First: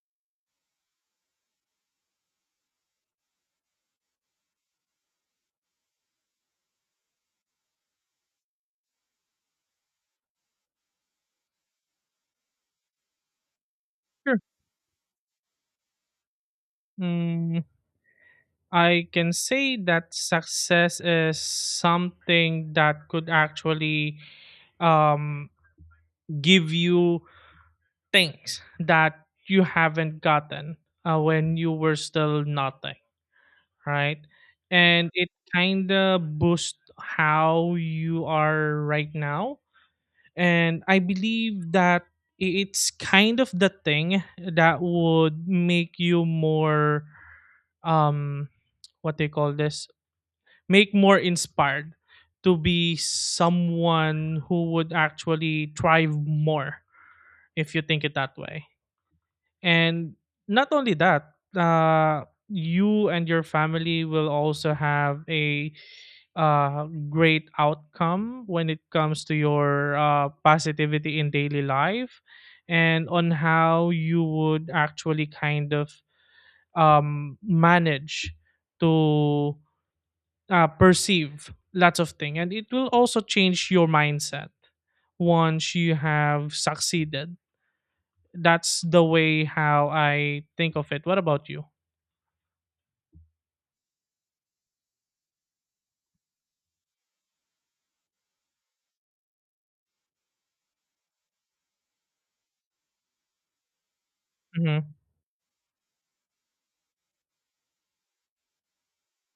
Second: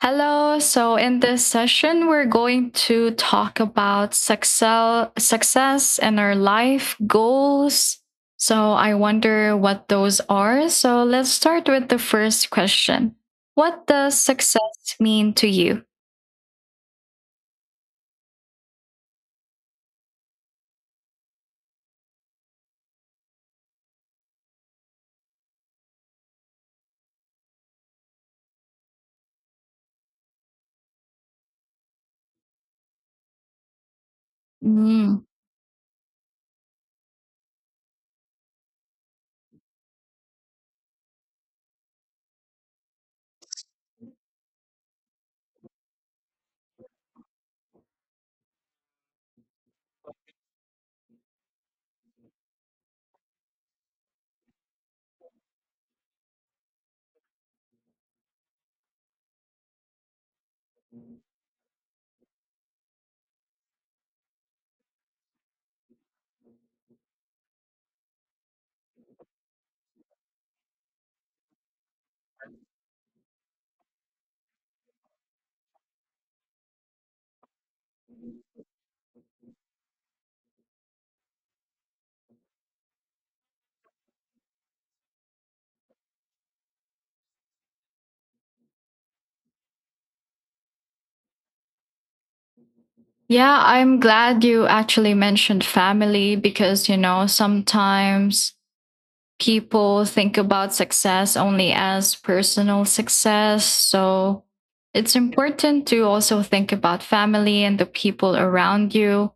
Hello. So, in this session, we're going to talk about success and our life goals. So, I wonder what those are. So, let's start with the first question. What does Sure. success mean to you? Mm, I can say that success is something that could actually um, give you things that you haven't gotten when you were still nothing, right? And Mm. it kind of boosts how you are right now. And I believe that it's kind of the thing that would make you more, um what they call this, make more inspired to be someone who would actually thrive more if you think it that way. And not only that, uh, you and your family will also have a great outcome when it comes to your positivity in daily life, and on how you would actually kind of manage to perceive lots of things, and it will also change your mindset once you have succeeded. That's the way how I think of it. What about you? Yeah, I'm glad you actually mentioned family because, you know, sometimes people think about success only as personal success. So Mm-hmm. it's important to also think about family and the people around you.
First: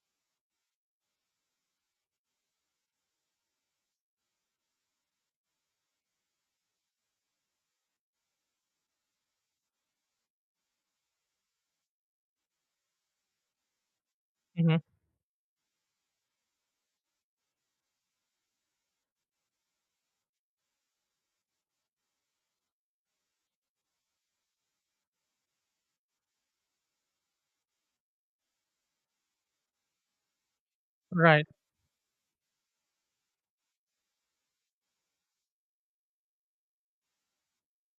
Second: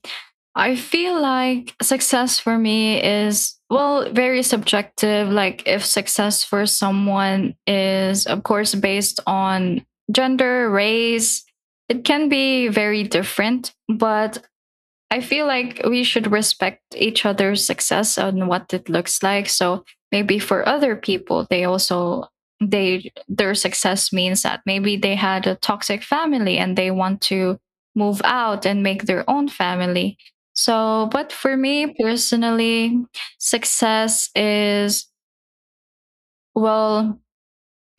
I feel like success for me is, well, very subjective. Like, if success for someone is, of course, based on gender, race, it can be very different. But Mm-hmm. I feel like we should respect each other's success and what it looks like. So maybe for other people, they also they their success means that maybe they had a toxic family and they want to move out and make their own family. So, but Right. for me personally, success is, well,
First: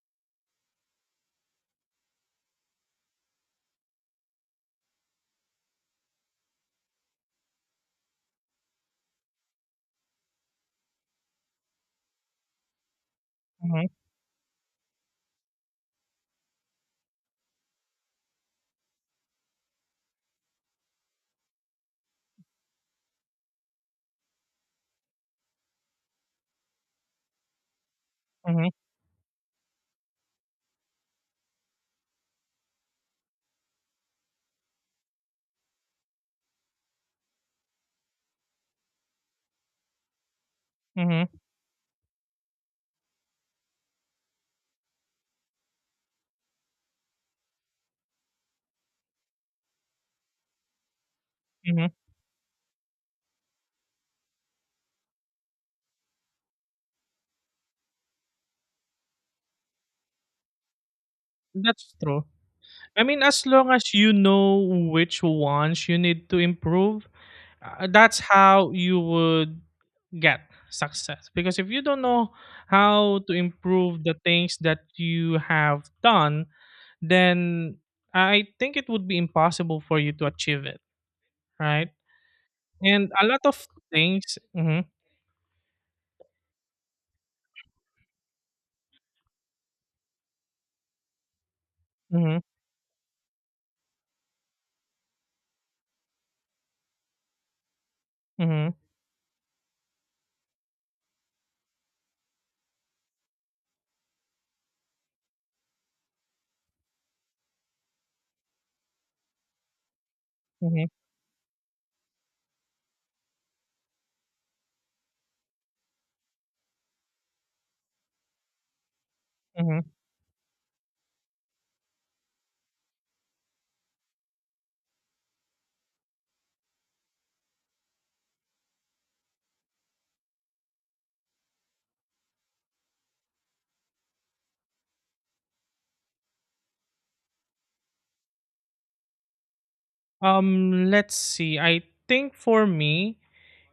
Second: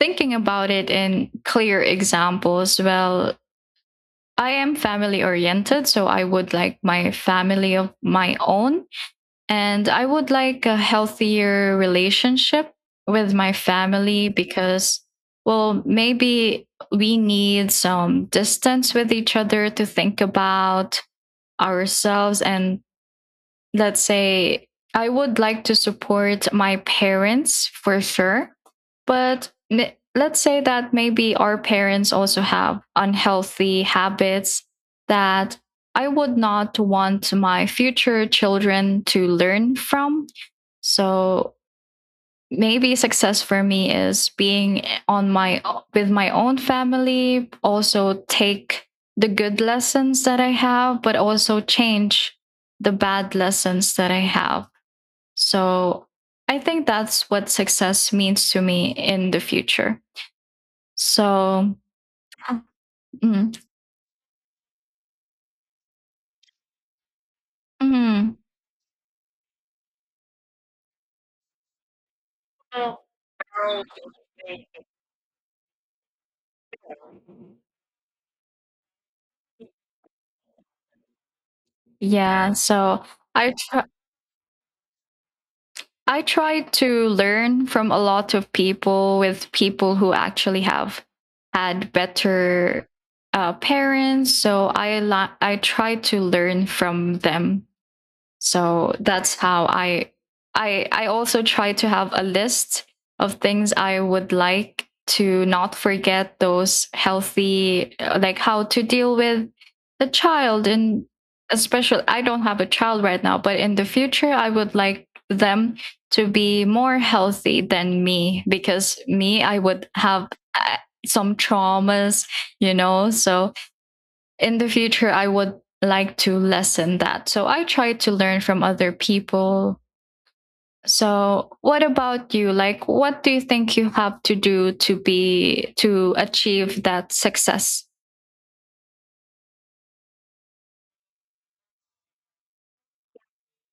thinking about it in clear examples. Well, I am family oriented, so I would like my family of my own and I would like a healthier relationship with my Mm-hmm. family because, well, maybe we need some distance with each other to think about ourselves. And let's say I would like to support my parents for sure, Mm-hmm. but let's say that maybe our parents also have unhealthy habits that I would not want my future children to learn from. Mm-hmm. So maybe success for me is being on my with my own family, also take the good lessons that I have but also Mm-hmm. change the bad lessons that I have. So I think that's what success means to me in the future. So, That's true. I mean, as mm, long as you know which ones you need to improve, that's mm, how you would get success. Because if you don't know how to improve the things that you have done, then I think it would be impossible for you to achieve it, right? yeah. So And a lot i of tr- things. Mhm. I try to learn from a lot of people, with people who actually have had Mhm. better parents. So I try to learn from them. Mhm. So that's how I also try to have a list of things I would like to not forget, those healthy like how to deal with the child. Mhm. And especially I don't have a child right now, but in the future I would like them to be more healthy than me because me, I Mhm. would have uh, some traumas, you know. So in the future I would like to lessen that, so I try to learn from other people. So what about you? Like, what do you think you have to do to be to achieve that success? Let's see. I think for me,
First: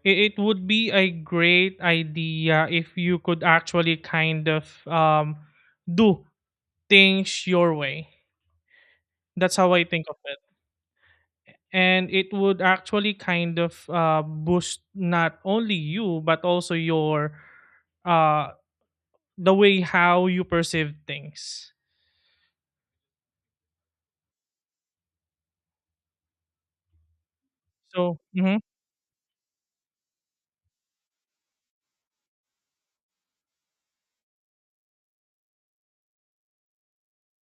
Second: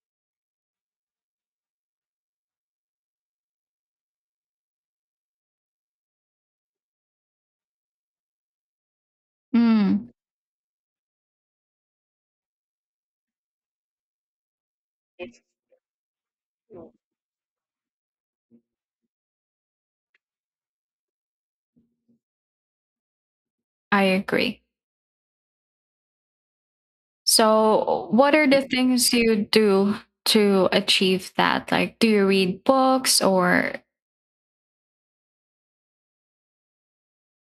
it would be a great idea if you could actually kind of do things your way. That's how I Mm, think of it. And it would actually kind of boost not only you, but also your uh, the way how you perceive things. I agree. So, So, what are mhm. the things you do to achieve that? Like, do you read books or?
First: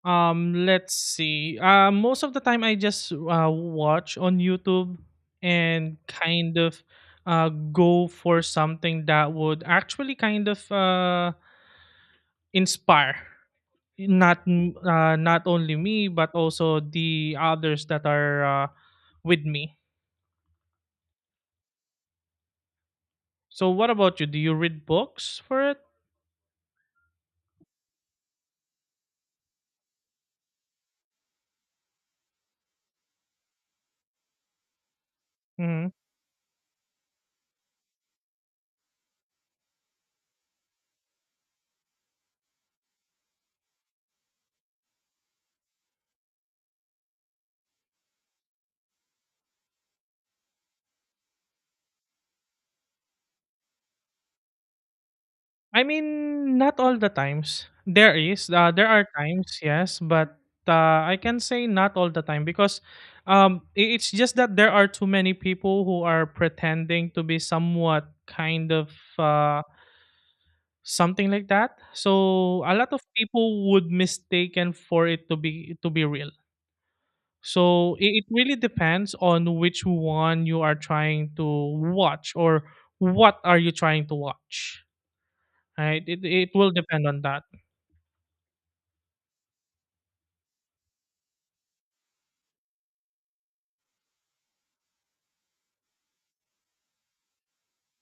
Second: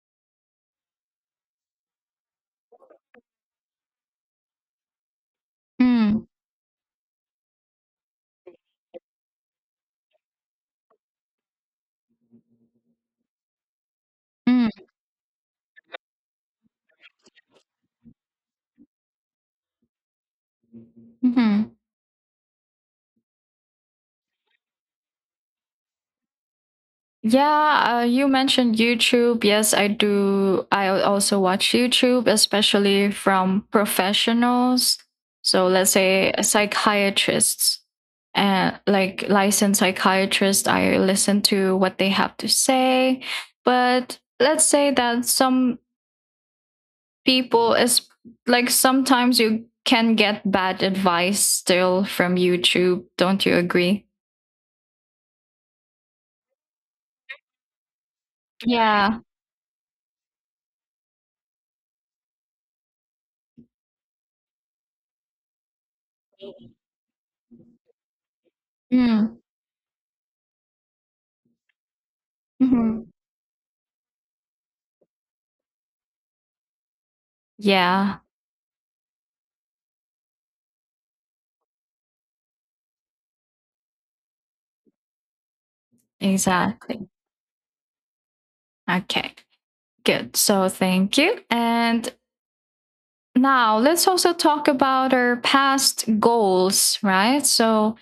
Let's see. Most of the time, I just watch on YouTube and Mm, kind of go for something that would actually kind of inspire, mm, not only me but also the others that are with me. hmm So, what about you? Do you read books for it? Yeah, you mentioned YouTube. Yes, I do. Also watch YouTube, especially from professionals. So, Mm-hmm. let's say psychiatrists, and like licensed psychiatrists, I listen to what they have to say. But let's say that some people is like sometimes you can get bad advice still from YouTube. Don't you agree? I mean, not all the times. There are Yeah. times, yes, but I can say not all the time, because it's just that there are too many people who are pretending to be somewhat kind of Mm. uh, something like that. So a lot of hmm people would mistaken for it to be real. So Yeah, it really depends on which one you are trying to watch or what are you trying to watch. Right? It will depend exactly. on that. Okay, good. So thank you. And now let's also talk about our past goals, right? So,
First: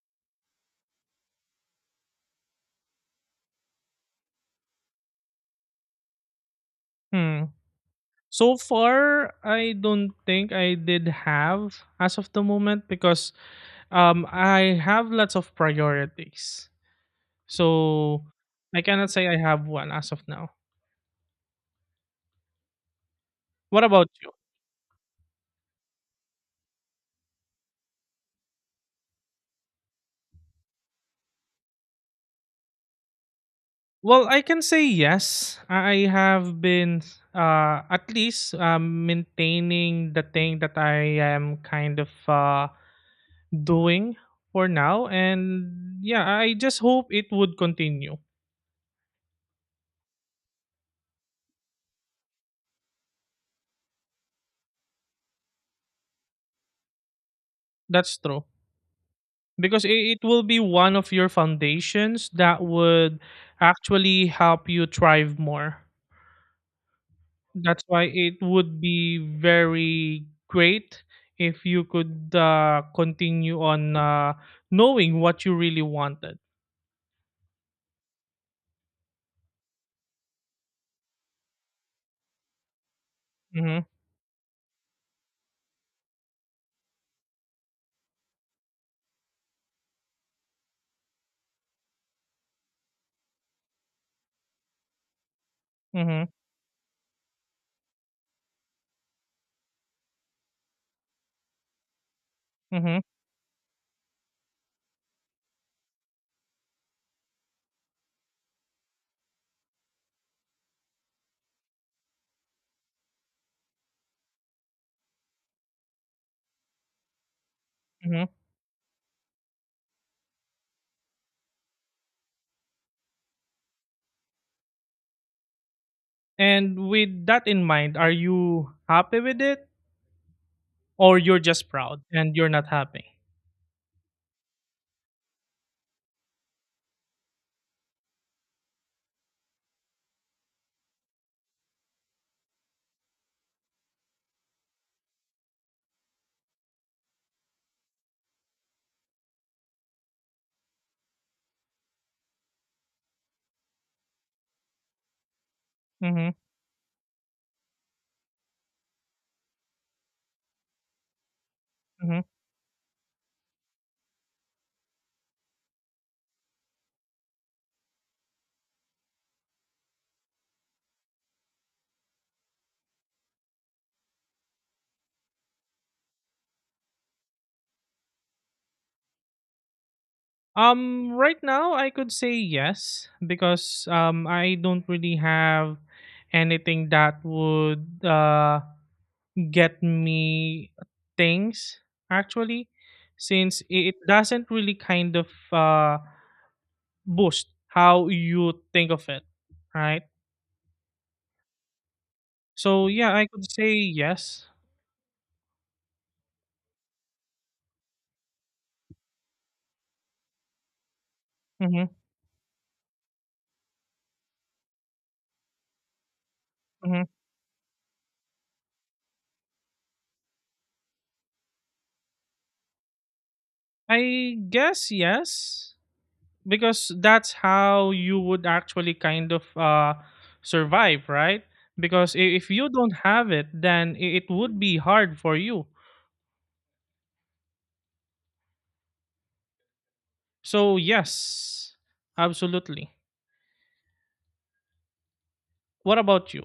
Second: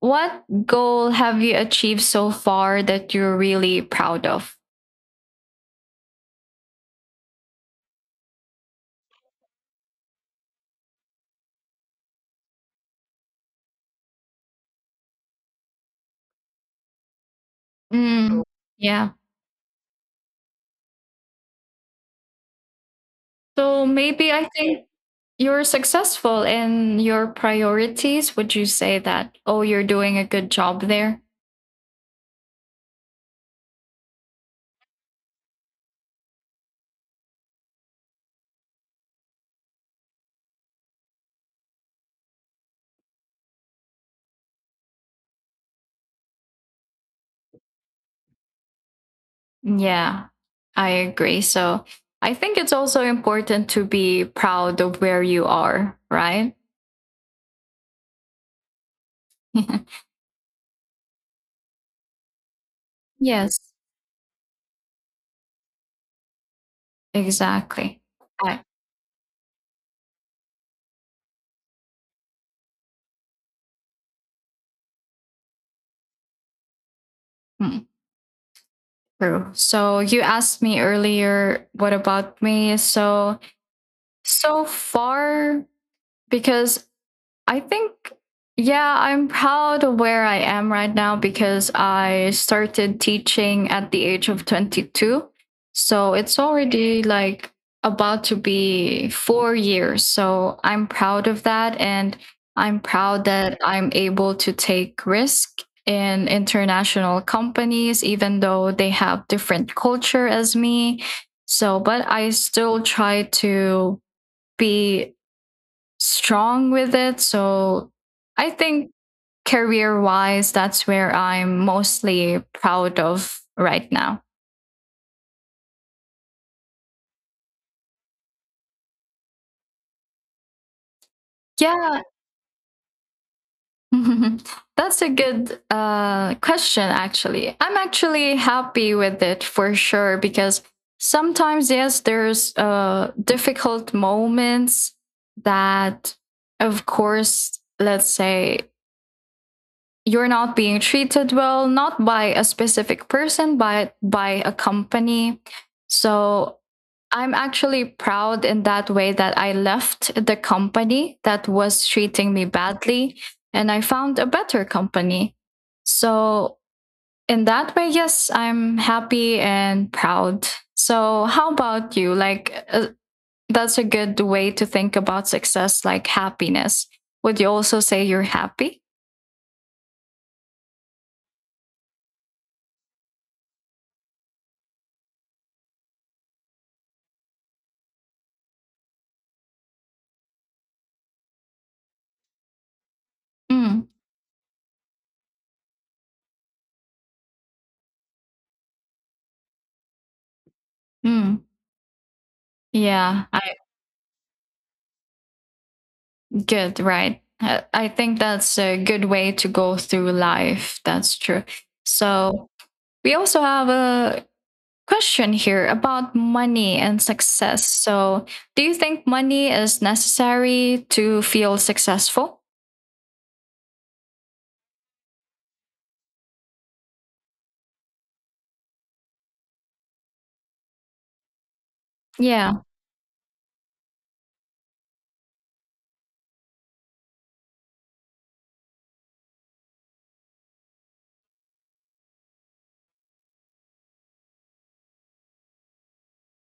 what goal have you achieved so far that you're really proud of? Hmm. So far, I don't think I did have as of the moment, because I have lots of priorities. So Mm, I cannot yeah. say I have one as of now. What So, about maybe you? I think you're successful in your priorities, would you say that, oh, you're doing a good job there? Well, I can say yes. I have been at least maintaining the thing that I am kind of doing for now. And yeah, I just hope it would continue. Yeah, I agree. So I think it's also important to be proud of where you are, right? That's true. Because it, it will be one of your foundations that would Yes, actually help you thrive more. That's exactly. why it I, would be very great if you could continue on, knowing what you really wanted. mm, true. So you asked me earlier, what about me? So, Hmm. so far, because I think, yeah, I'm proud of where I am right now because I started teaching at the age of 22. So Hmm. it's already like about to be 4 years. So I'm proud of that. And I'm Hmm. proud that I'm able to take risk in international companies, even though they have different culture as me. So, but I still try to be strong with it. So Hmm. I think career wise, that's where I'm mostly proud of right now. And with that in mind, are you happy with it, or you're just Yeah, proud and you're not happy? that's a good question, actually. I'm actually happy with it for sure because sometimes, yes, there's difficult moments that, of course, let's say you're not being treated well, not by a specific person but by a company. Hmm. So I'm actually proud in that way that I left the company that was Hmm. treating me badly and I found a better company. So in that way, yes, I'm happy and proud. So how about you? Like, that's a good way to think about success, like happiness. Would you also say you're happy? Right now I could say yes, because I don't really have anything that would get me things, actually, since Mm, it doesn't really kind of boost how you think of it, right? mm. So yeah, Yeah, I I, could say yes. good, right? I think that's a good way to go through life. That's true. Hmm. So we also have a question here about money and Hmm. success. So, do you think money is necessary to feel successful? I guess yes, because that's how you would actually kind of survive, right? Because if Yeah, you don't have it, then it would be hard for you. So yes, absolutely. What about you?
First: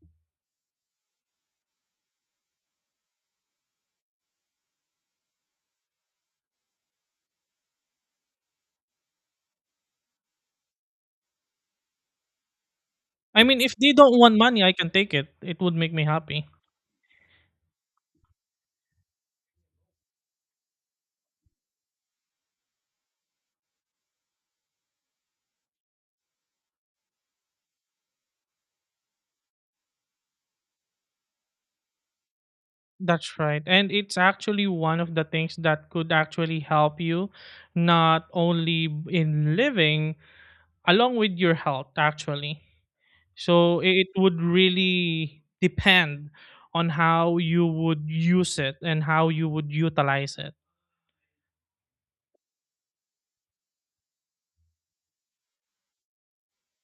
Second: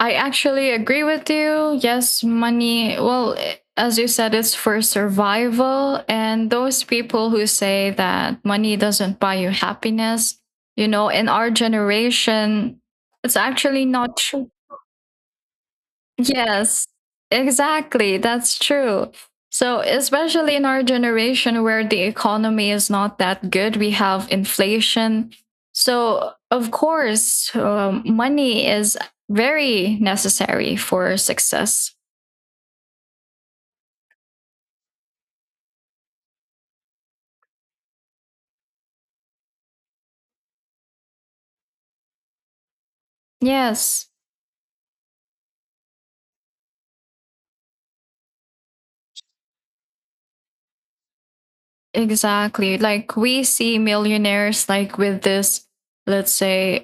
I actually agree with you. Yes, money, well, as you said, it's for survival. And those people who say that money doesn't buy you happiness, you know, in our generation, it's I mean, if actually they not don't want true. money, I can take it. It would make me happy. Yes, exactly. That's true. So, especially in our generation where the economy is not that good, we have inflation. So, of course, money is very necessary for success. That's right. And it's actually one of the things that could actually help you, not only in living, along with your health, actually. So Yes, it would really depend on how you would use it and how you would utilize it. exactly. Like we see millionaires like with this, let's say,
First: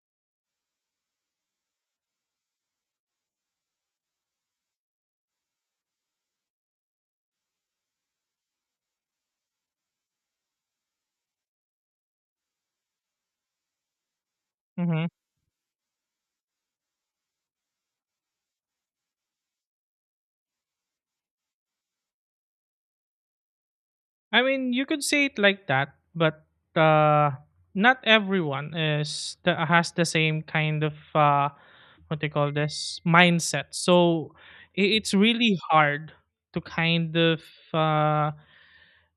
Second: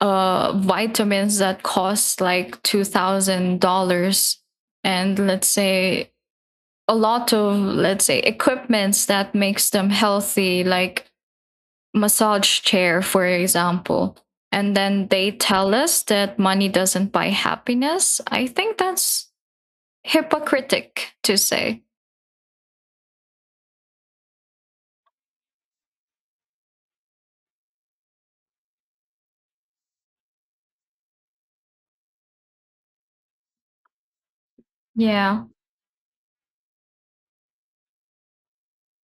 vitamins that cost like $2,000, and let's say a lot of, let's say, equipments that makes them healthy, like massage chair for example, and then Mhm. they tell us that money doesn't buy happiness. I think that's hypocritical to say. I mean, you could say it like that, but uh, not everyone has the same kind of, what they call this, mindset. So it's Yeah. really hard to kind of, uh,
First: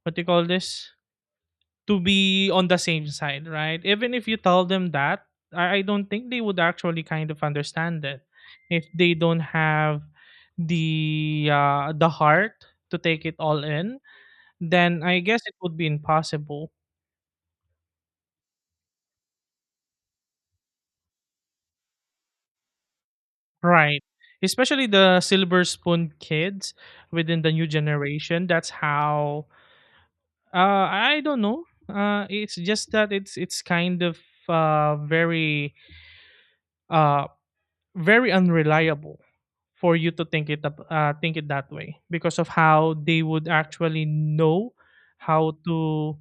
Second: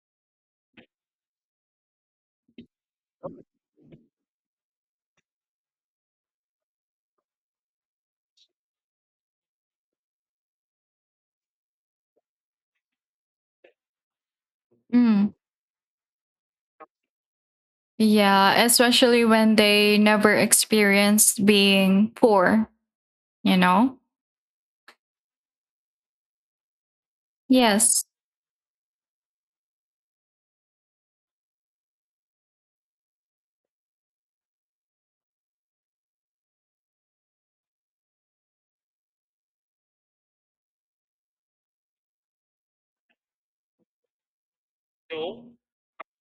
what they call this, to be on the same side, right? Even if you tell them that, I don't think they would actually kind of understand it. If they don't have the heart to take it all in, then I Mm. guess it would be impossible. Yeah, especially when they never experienced being poor, you know. Right. Especially the silver spoon kids within the new Yes. generation. That's how, I don't know. It's just that it's kind of very uh very unreliable for you to think it that way, because of how they would actually know how to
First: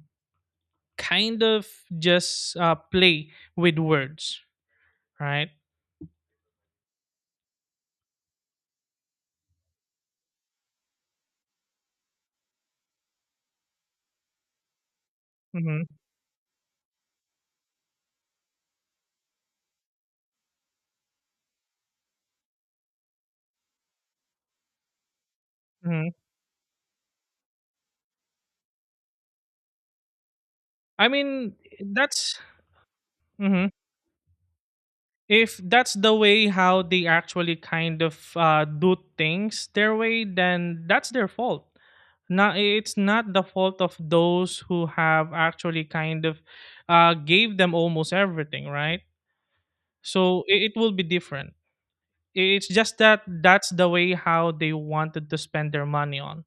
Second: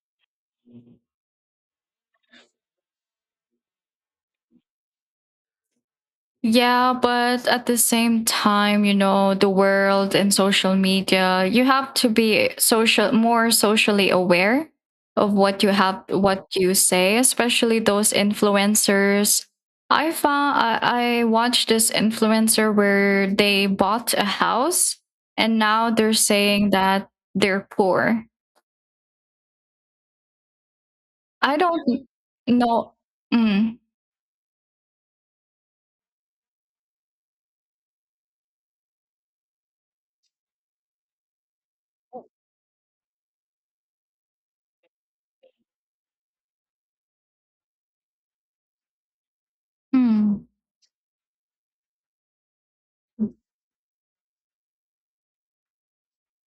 kind of just play with words, right? Yeah, but at the same time, you know, the world and social media, you have to be social, more socially aware of what you Mhm. have, what you say, especially those influencers. I found, I watched this influencer where they bought a house and now they're Mhm. saying that they're poor. I I mean, don't that's know. hmm Mm, If that's the way how they actually kind of do things their way, then that's their fault. Not, it's not the fault of those who have actually kind of gave them almost everything, right? So mm. it will be different. It's just that that's the way how they wanted to spend their money on.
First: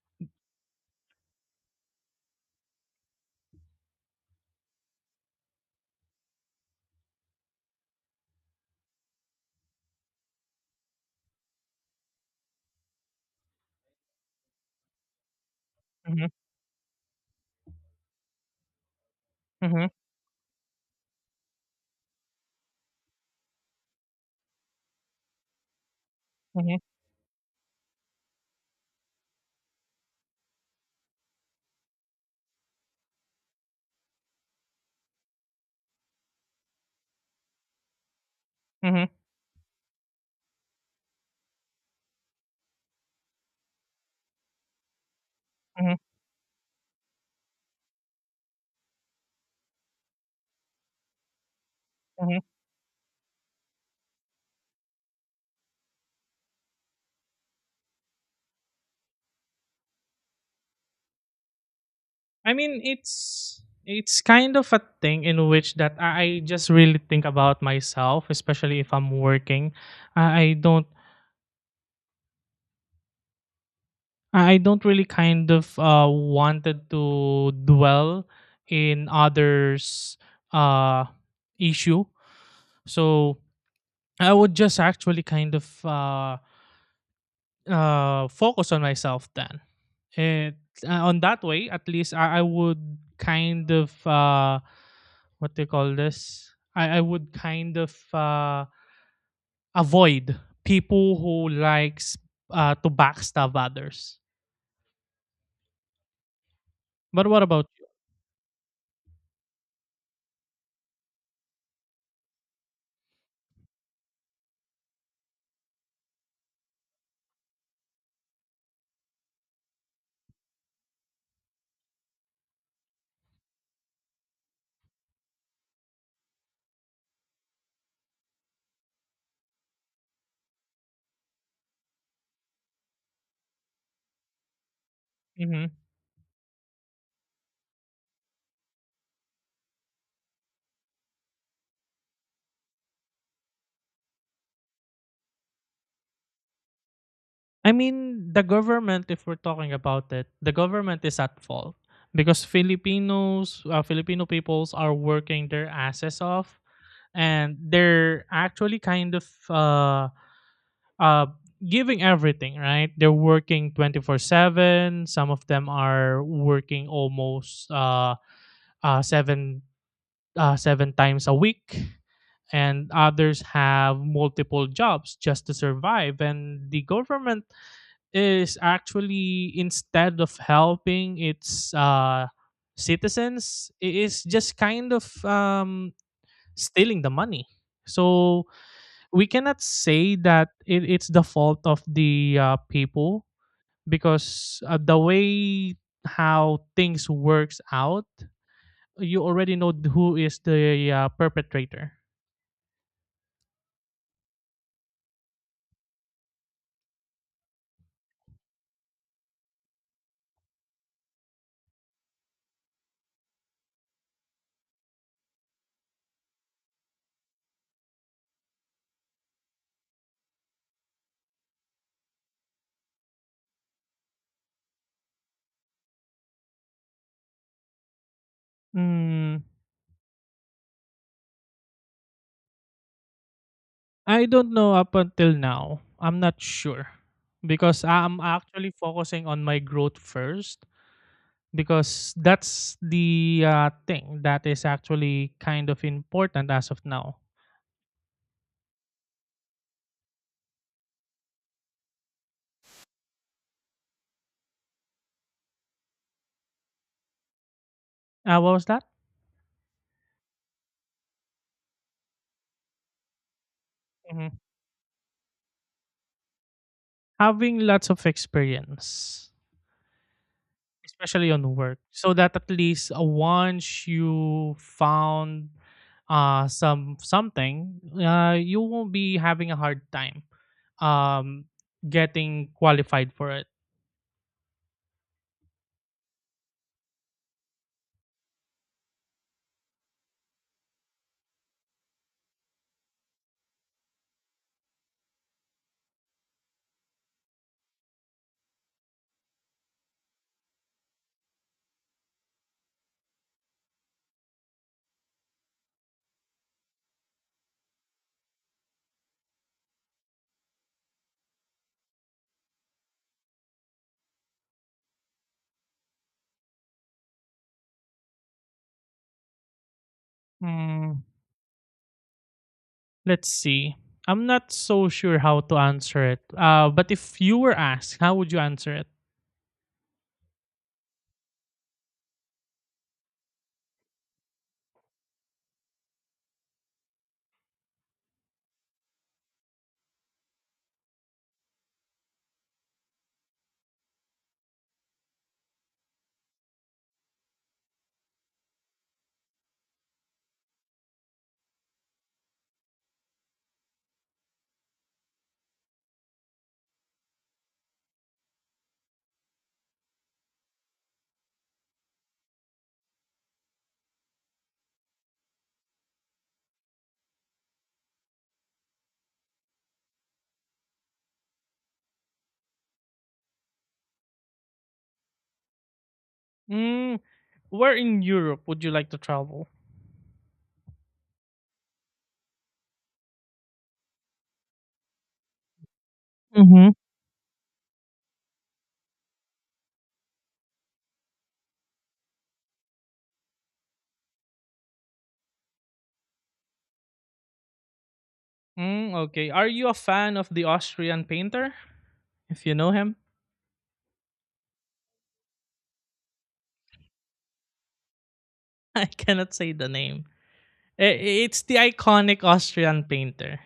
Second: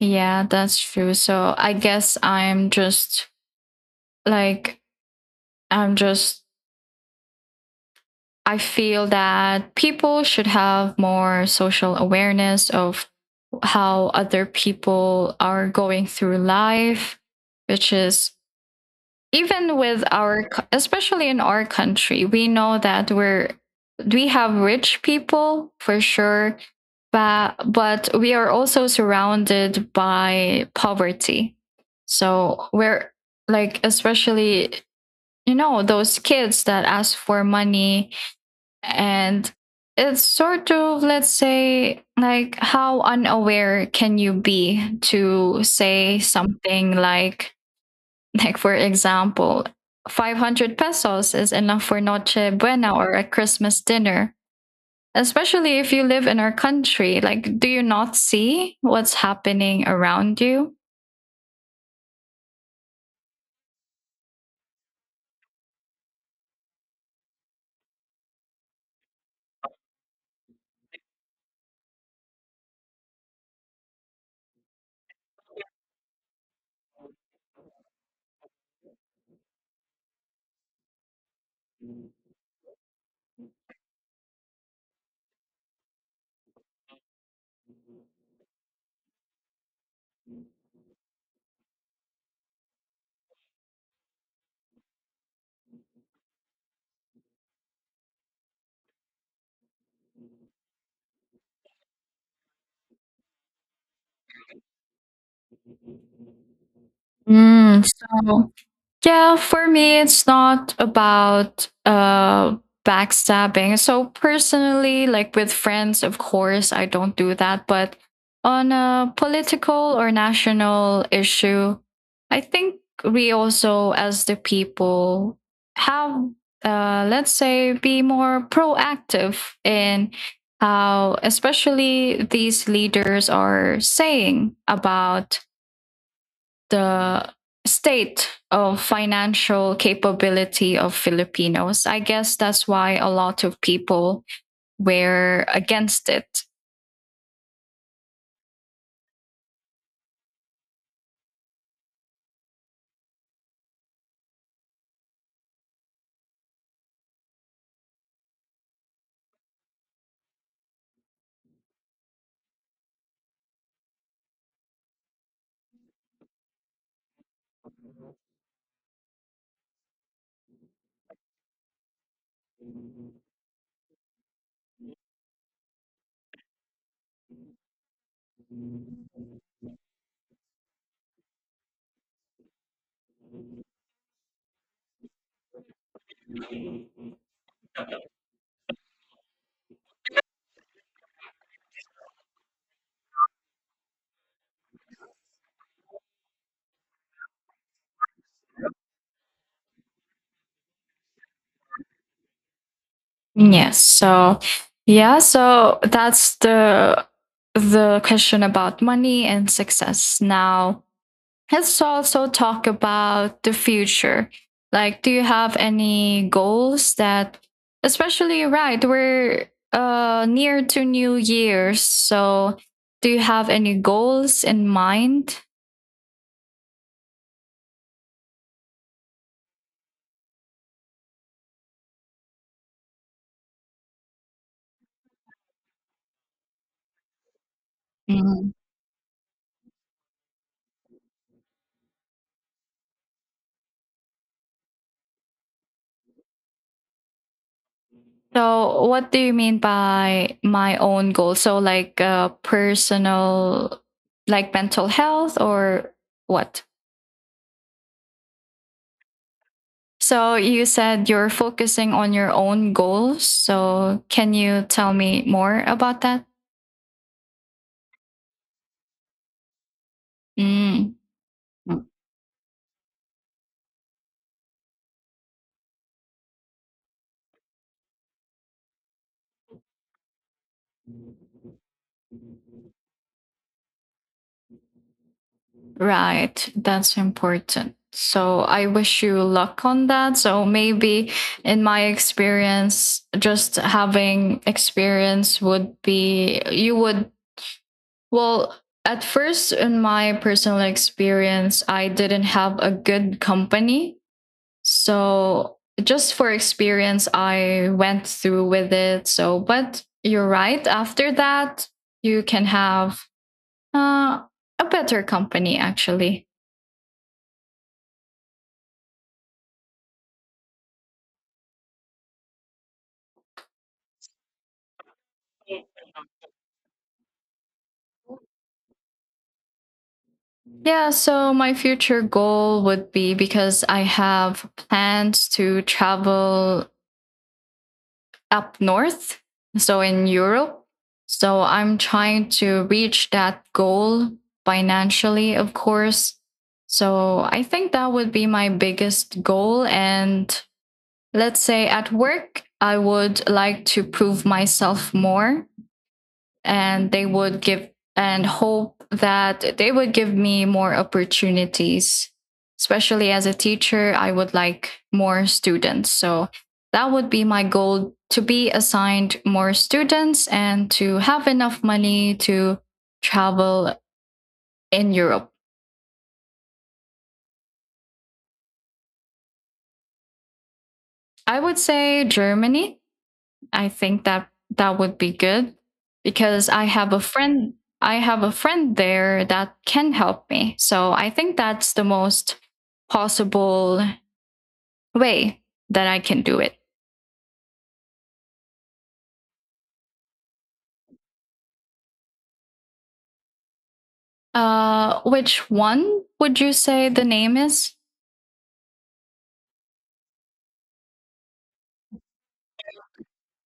Yeah, that's true. So I guess I'm just like, I'm just, I feel that people should have more social awareness of how other people are going Mhm. through life, which is even Mhm. with our, especially in our country, we know that we're, we have rich people for sure, Mhm. But we are also surrounded by poverty. So we're like, especially, you know, those kids that ask for money Mhm. and it's sort of, let's say, like how unaware can you be to Mhm. say something like like for example 500 pesos is enough for noche Mhm. buena or a Christmas dinner, especially if you live in our country. Like, do you not see what's happening around you? I mean, it's kind of a thing in which that I just really think about myself, especially if I'm working. I I don't I don't really kind of wanted to dwell in others' uh issue. So I would just actually kind of focus on myself then. And on that way, at least I would kind of, what do you call this? I would kind of avoid people who likes to backstab others. But what about Mm, you? so yeah, for me, it's not about backstabbing. So, personally, like with friends, of course, I don't do that. But on a political or national issue, I think we also, as the people, have, let's say, be more proactive in how, especially these leaders are saying about Mhm. the state of financial capability of Filipinos. I guess that's why a lot of people were against it. I mean, the government, if we're talking about it, the government is at fault, because Filipino peoples are working their asses off, and they're actually kind of uh, giving everything, right? They're working 24/7. Some of them are working almost uh, seven, seven times a week. And others have multiple jobs just to survive. And the government is, actually, instead of helping its citizens, it is just kind of stealing the money. So we cannot say that it's the fault of the people, because the way how things works out, you already know who is the perpetrator. Yes. So yeah, so that's the question about money and success. Now let's also talk about the future. Like, do you have any goals that, especially right, we're near to New Year's. So, do you have any goals in mind? Mm, I don't know up until now. I'm not sure, because I'm Mhm. actually focusing on my growth first, because that's the thing that is actually kind of important as of now. So, what do you mean by my own goal? So, like personal, like mental health or what? What was that? So, you said you're focusing on your own goals. So, can Mhm. you tell me more about that? Having lots of experience, Mm, especially on work, so that at least, once you found something, you won't be having a hard time um, getting qualified for it. right. That's important. So I wish you luck on that. So maybe in my experience, just having experience would be, you would, well, at first, in my personal experience, I didn't have a good company. So just for experience, I went through with it. So, but you're right. After that, you can have, Uh, a better company, actually. Hmm, let's see. I'm not so sure how to answer it. But if you were asked, how would you answer it? Yeah, so my future goal would be because I have plans to travel up north, so in Europe. So I'm trying to reach that goal financially, of course. So I think that would be my biggest goal. And let's say at work, I would like to prove myself more and they would give, and hope that they would give me more opportunities. Especially as a teacher, I would like more students. So that would be my goal, to be assigned more students and to have enough money to travel in Europe. Mm, where in Europe would you like to travel? I would say Germany. I think that that would be good because I Hmm. have a friend, I have a friend there that can help me. So I think that's the most possible way that I can do it. Mm, okay. Are you a fan of the Austrian painter? If you know him, Which one would you say the name is? I cannot say the name. It's the iconic Austrian painter.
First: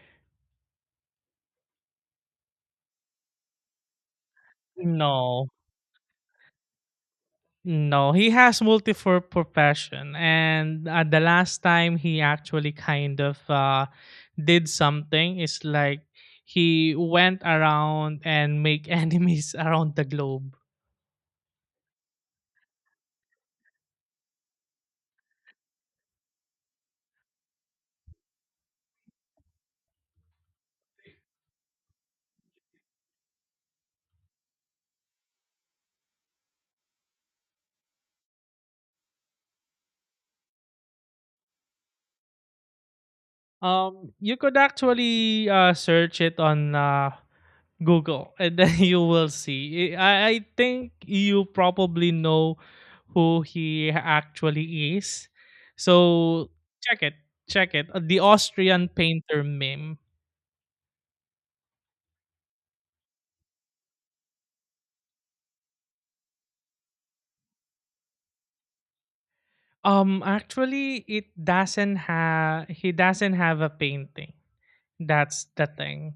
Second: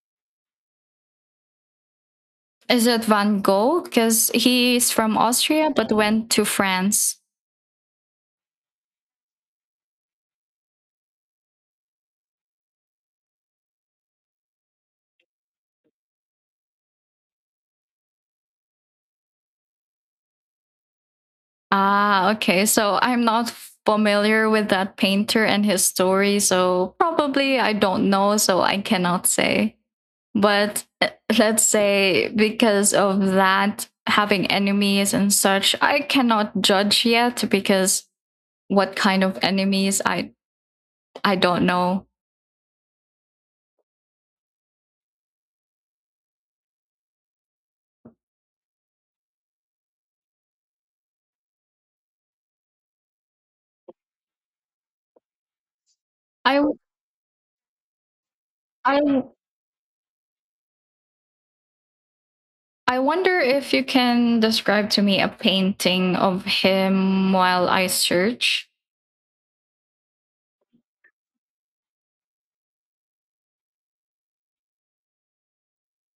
Is it Van Gogh? Because he is from No. Austria but went to France. No, he has multiple profession, and the last time he actually kind of did something is like he went around and make enemies around the globe. Ah, okay. So I'm not familiar with that painter and his story. So probably I don't know. So I cannot say. But let's say because of that, having enemies and such, I cannot judge yet because what kind of enemies, I don't know. You could actually search it on, Google, and then you will see. I think you probably know who he actually is. So I check it, check it. The Austrian I painter meme. I wonder if you can describe to me a painting of him while I search. Actually, it doesn't have. He doesn't have a painting. That's the thing.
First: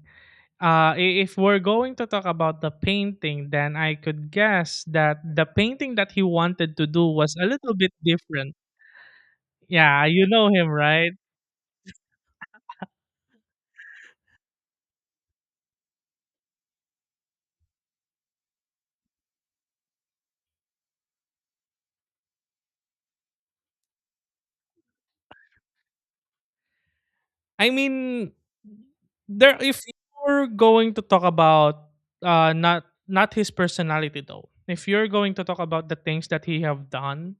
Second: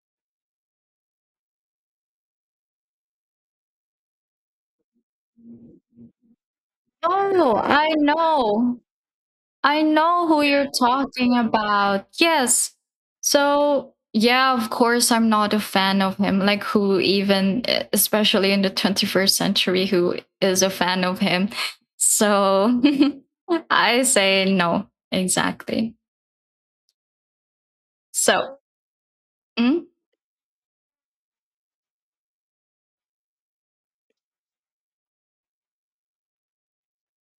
If we're going to talk about the painting, then I could guess that the painting that he wanted to do was a Oh, little I bit different. know. I Yeah, know you who know you're him, right? talking about. Yes. So, yeah, of course, I'm not a fan of him. Like, who even, especially in the 21st century, who is a fan of him? So, I say no, exactly. I mean, So, there if mm? you're going to talk about, not his personality though. If you're going to talk about the things that he have done,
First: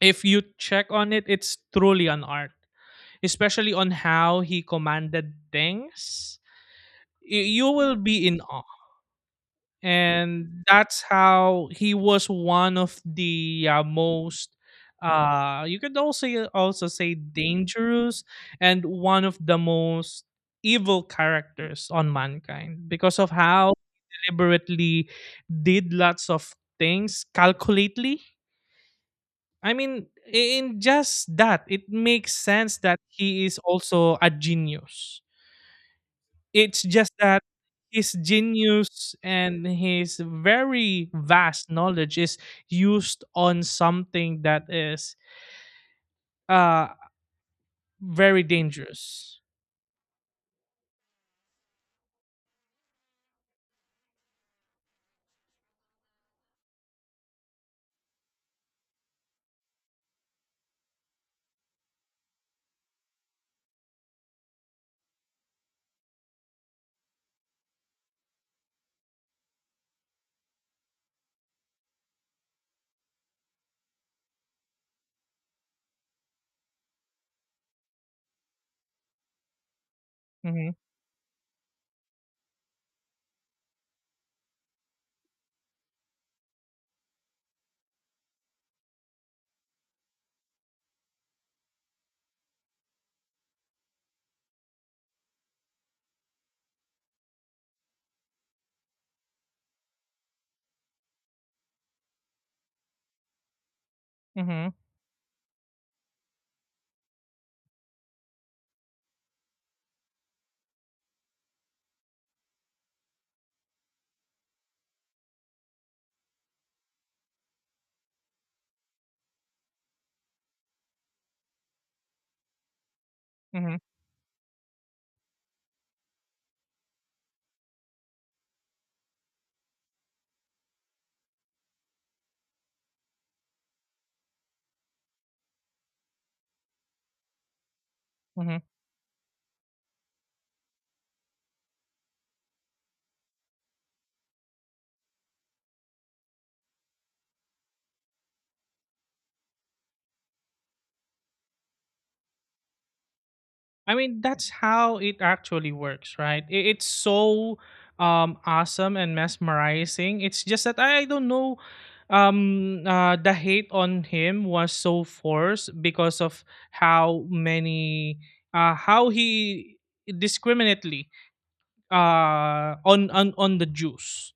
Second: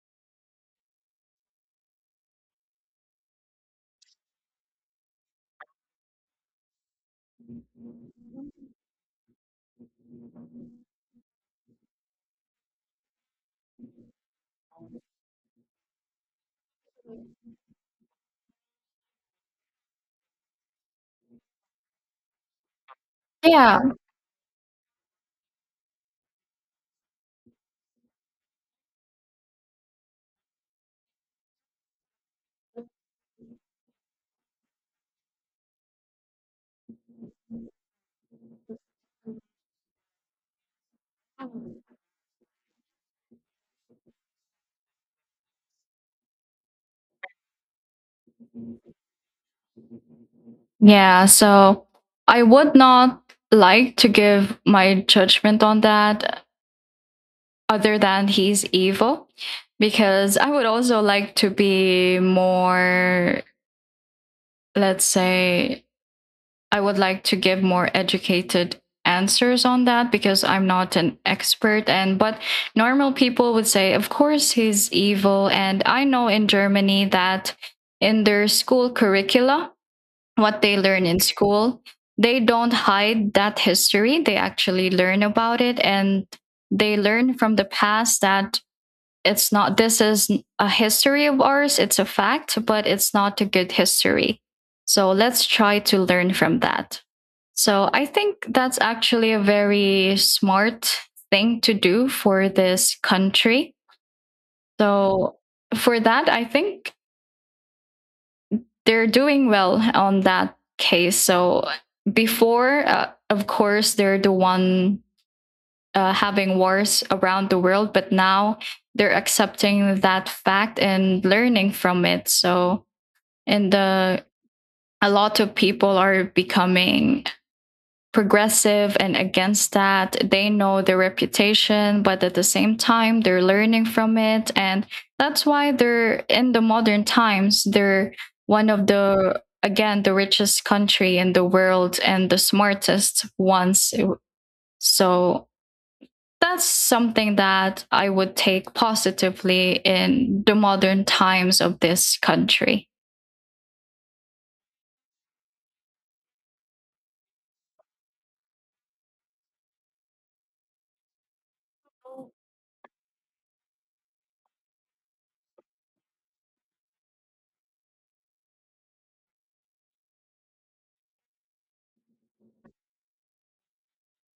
if you check on it, it's truly an art, especially on how he commanded things. You will be in awe, and that's how he was one of the most, you could also say, dangerous, and one of the most evil characters on mankind because of how deliberately did lots of things calculately. I mean, in just that, it makes sense that he is also a genius. It's just that his genius and his very vast knowledge is used on something that is uh very dangerous. Yeah, so I would not like to give my judgment on that other than he's evil, because I would also like to be more, let's say, I would like to give more educated answers on that because I'm not an expert, and but normal people would say, of course he's evil, and I know in Germany that in their school curricula, what Mm-hmm. they learn in school. They don't hide that history. They actually learn about it, and they learn from the past that it's not, this is a history of ours. It's a fact, but it's not a good history. So let's try to learn from that. So I think that's actually a very smart thing to do for this country. Mm-hmm. So for that, I think they're doing well on that case. So before, of course, they're the one having wars around the world, but now they're accepting that fact and learning from it. So, and Mm-hmm. the a lot of people are becoming progressive and against that. They know their reputation, but at the same time, they're learning from it. And that's why they're in the modern times, they're Mm-hmm. one of the, again, the richest country in the world and the smartest ones. So that's something that I would take positively in the modern times of this country. I mean, that's how it actually works, right? It's so awesome and mesmerizing. It's just that I don't know. The hate on him was so forced because of, how many, how he discriminately, on the Jews,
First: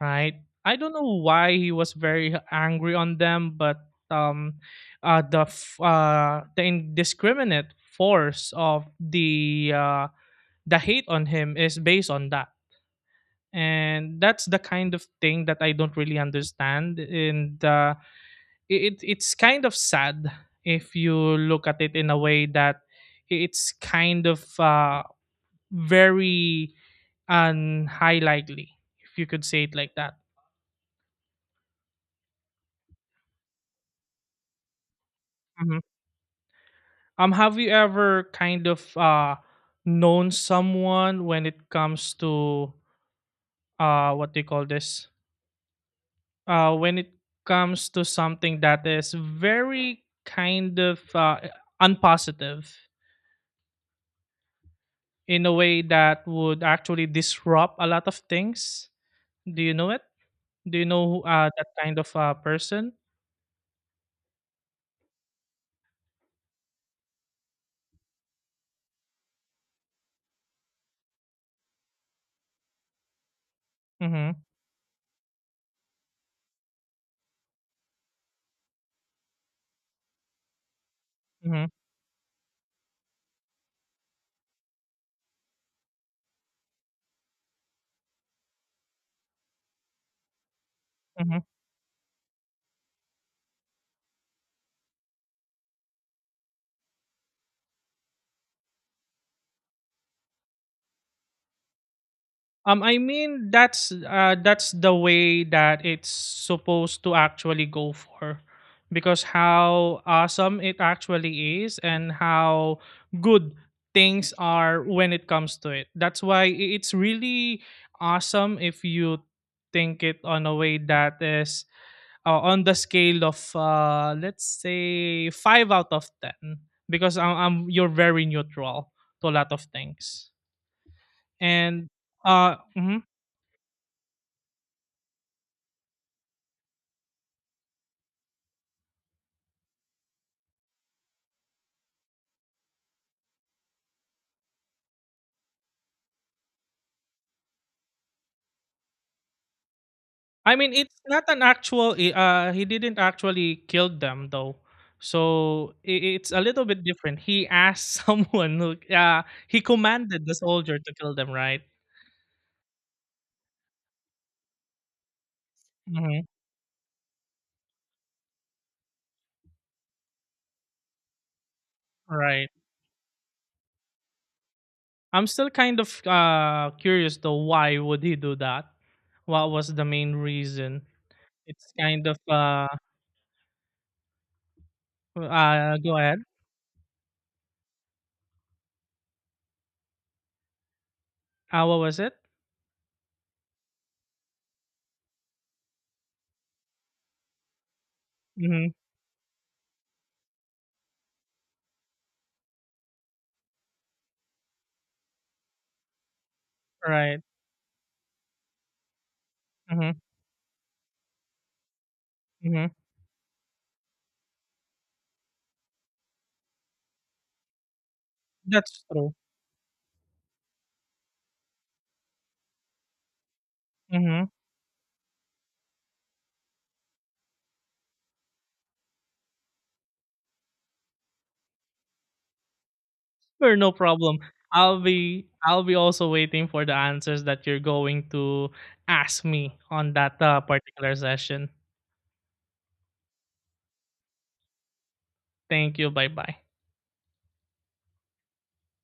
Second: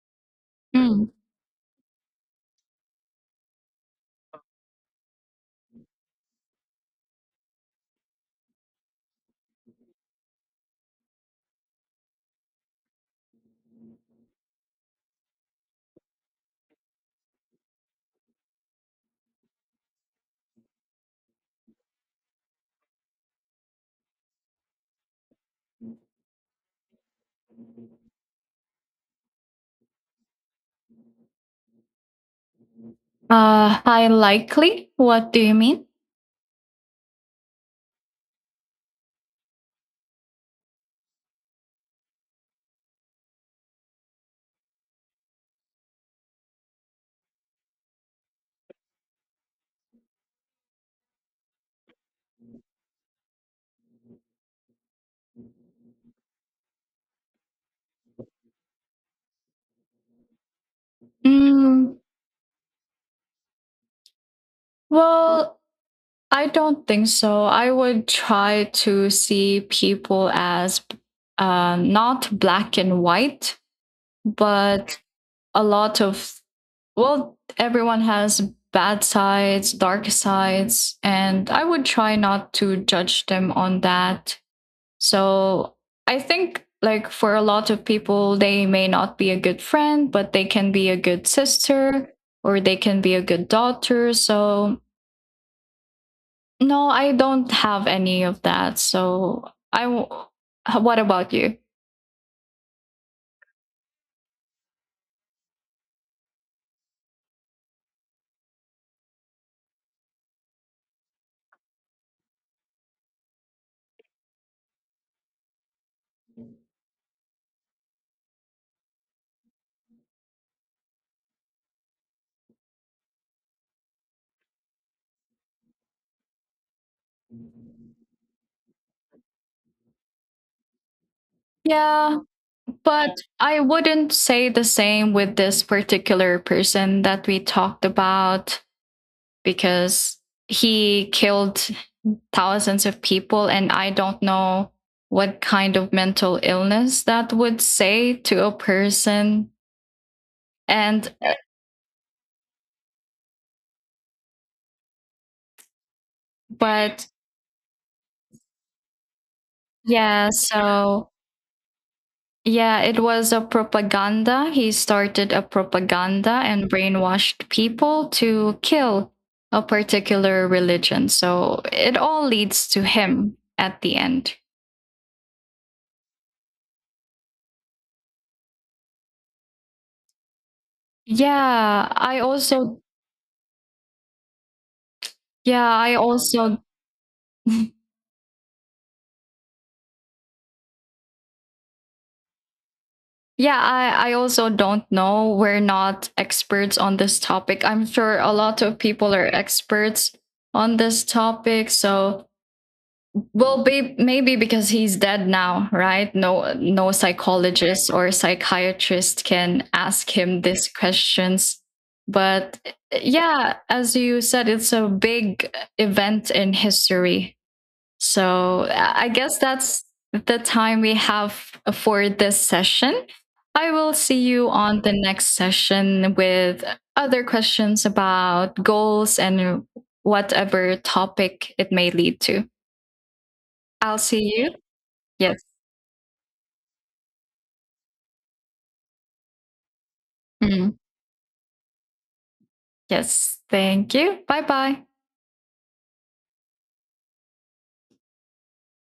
right? I don't Mm. know why he was very angry on them, but um, the indiscriminate force of the hate on him is based on that, and that's the kind of thing that I don't really understand, and it's kind of sad if you look at it in a way that it's kind of very unhighlightly, if you could say it like that. High likely? What do you Mm-hmm. mean? Have you ever kind of known someone when it comes to, what do you call this? When it comes to something that is very kind of unpositive in a way that would actually disrupt a lot of things. Do you know it? Do you know who, that Mm, kind of person? well, I don't think so. I would try to see people as not black and white, Mm-hmm. but a lot of, well, everyone has bad sides, dark sides, and I Mm-hmm. would try not to judge them on that. So I think, like, for a lot of people, they may not be a good friend, but they can be a good Mm-hmm. sister, or they can be a good daughter. So no, I don't have any of that. So I. w- What about you? I mean, that's the way that it's supposed to actually go for, because how awesome it actually is and how good things are when it comes to it. That's why it's really awesome if you think it on a way that is, on the scale of, let's say, 5 out of 10, because I'm you're very neutral to a lot of things, and Yeah, mhm. but I wouldn't say the same with this particular person that we talked about, because he killed thousands of people, and I don't know what kind of mental illness that would say to a person. I mean, it's And, not an actual. He didn't actually kill them though, so it's a little bit but different. He asked someone who, he commanded yeah, the soldier to so kill them, right? Yeah, it was a propaganda. He started a Hmm. propaganda and brainwashed people to kill a particular religion. So it all Right. leads to him at the end. I'm still kind of curious though. Why would he do that? What was the main reason? It's Yeah, kind of I also, yeah, I Go ahead. also, What was it? yeah, I also don't know. We're not experts on this topic. I'm sure a lot Mm-hmm. of people are experts on this topic. So Well, maybe because he's dead now, right? No, no Right. psychologist or psychiatrist can Mm-hmm. ask him these questions. But Mm-hmm. yeah, as you said, it's a big event in history. So That's I true. guess that's the time we have for this session. I will see Mm-hmm. you on the next session with other questions about goals and whatever topic it may lead to. Sure, no I'll problem. see you. I'll be Yes. I'll be also waiting for the answers that you're going to ask me on that Mhm. particular session. Yes. Thank you. Bye bye. Thank you. Bye bye.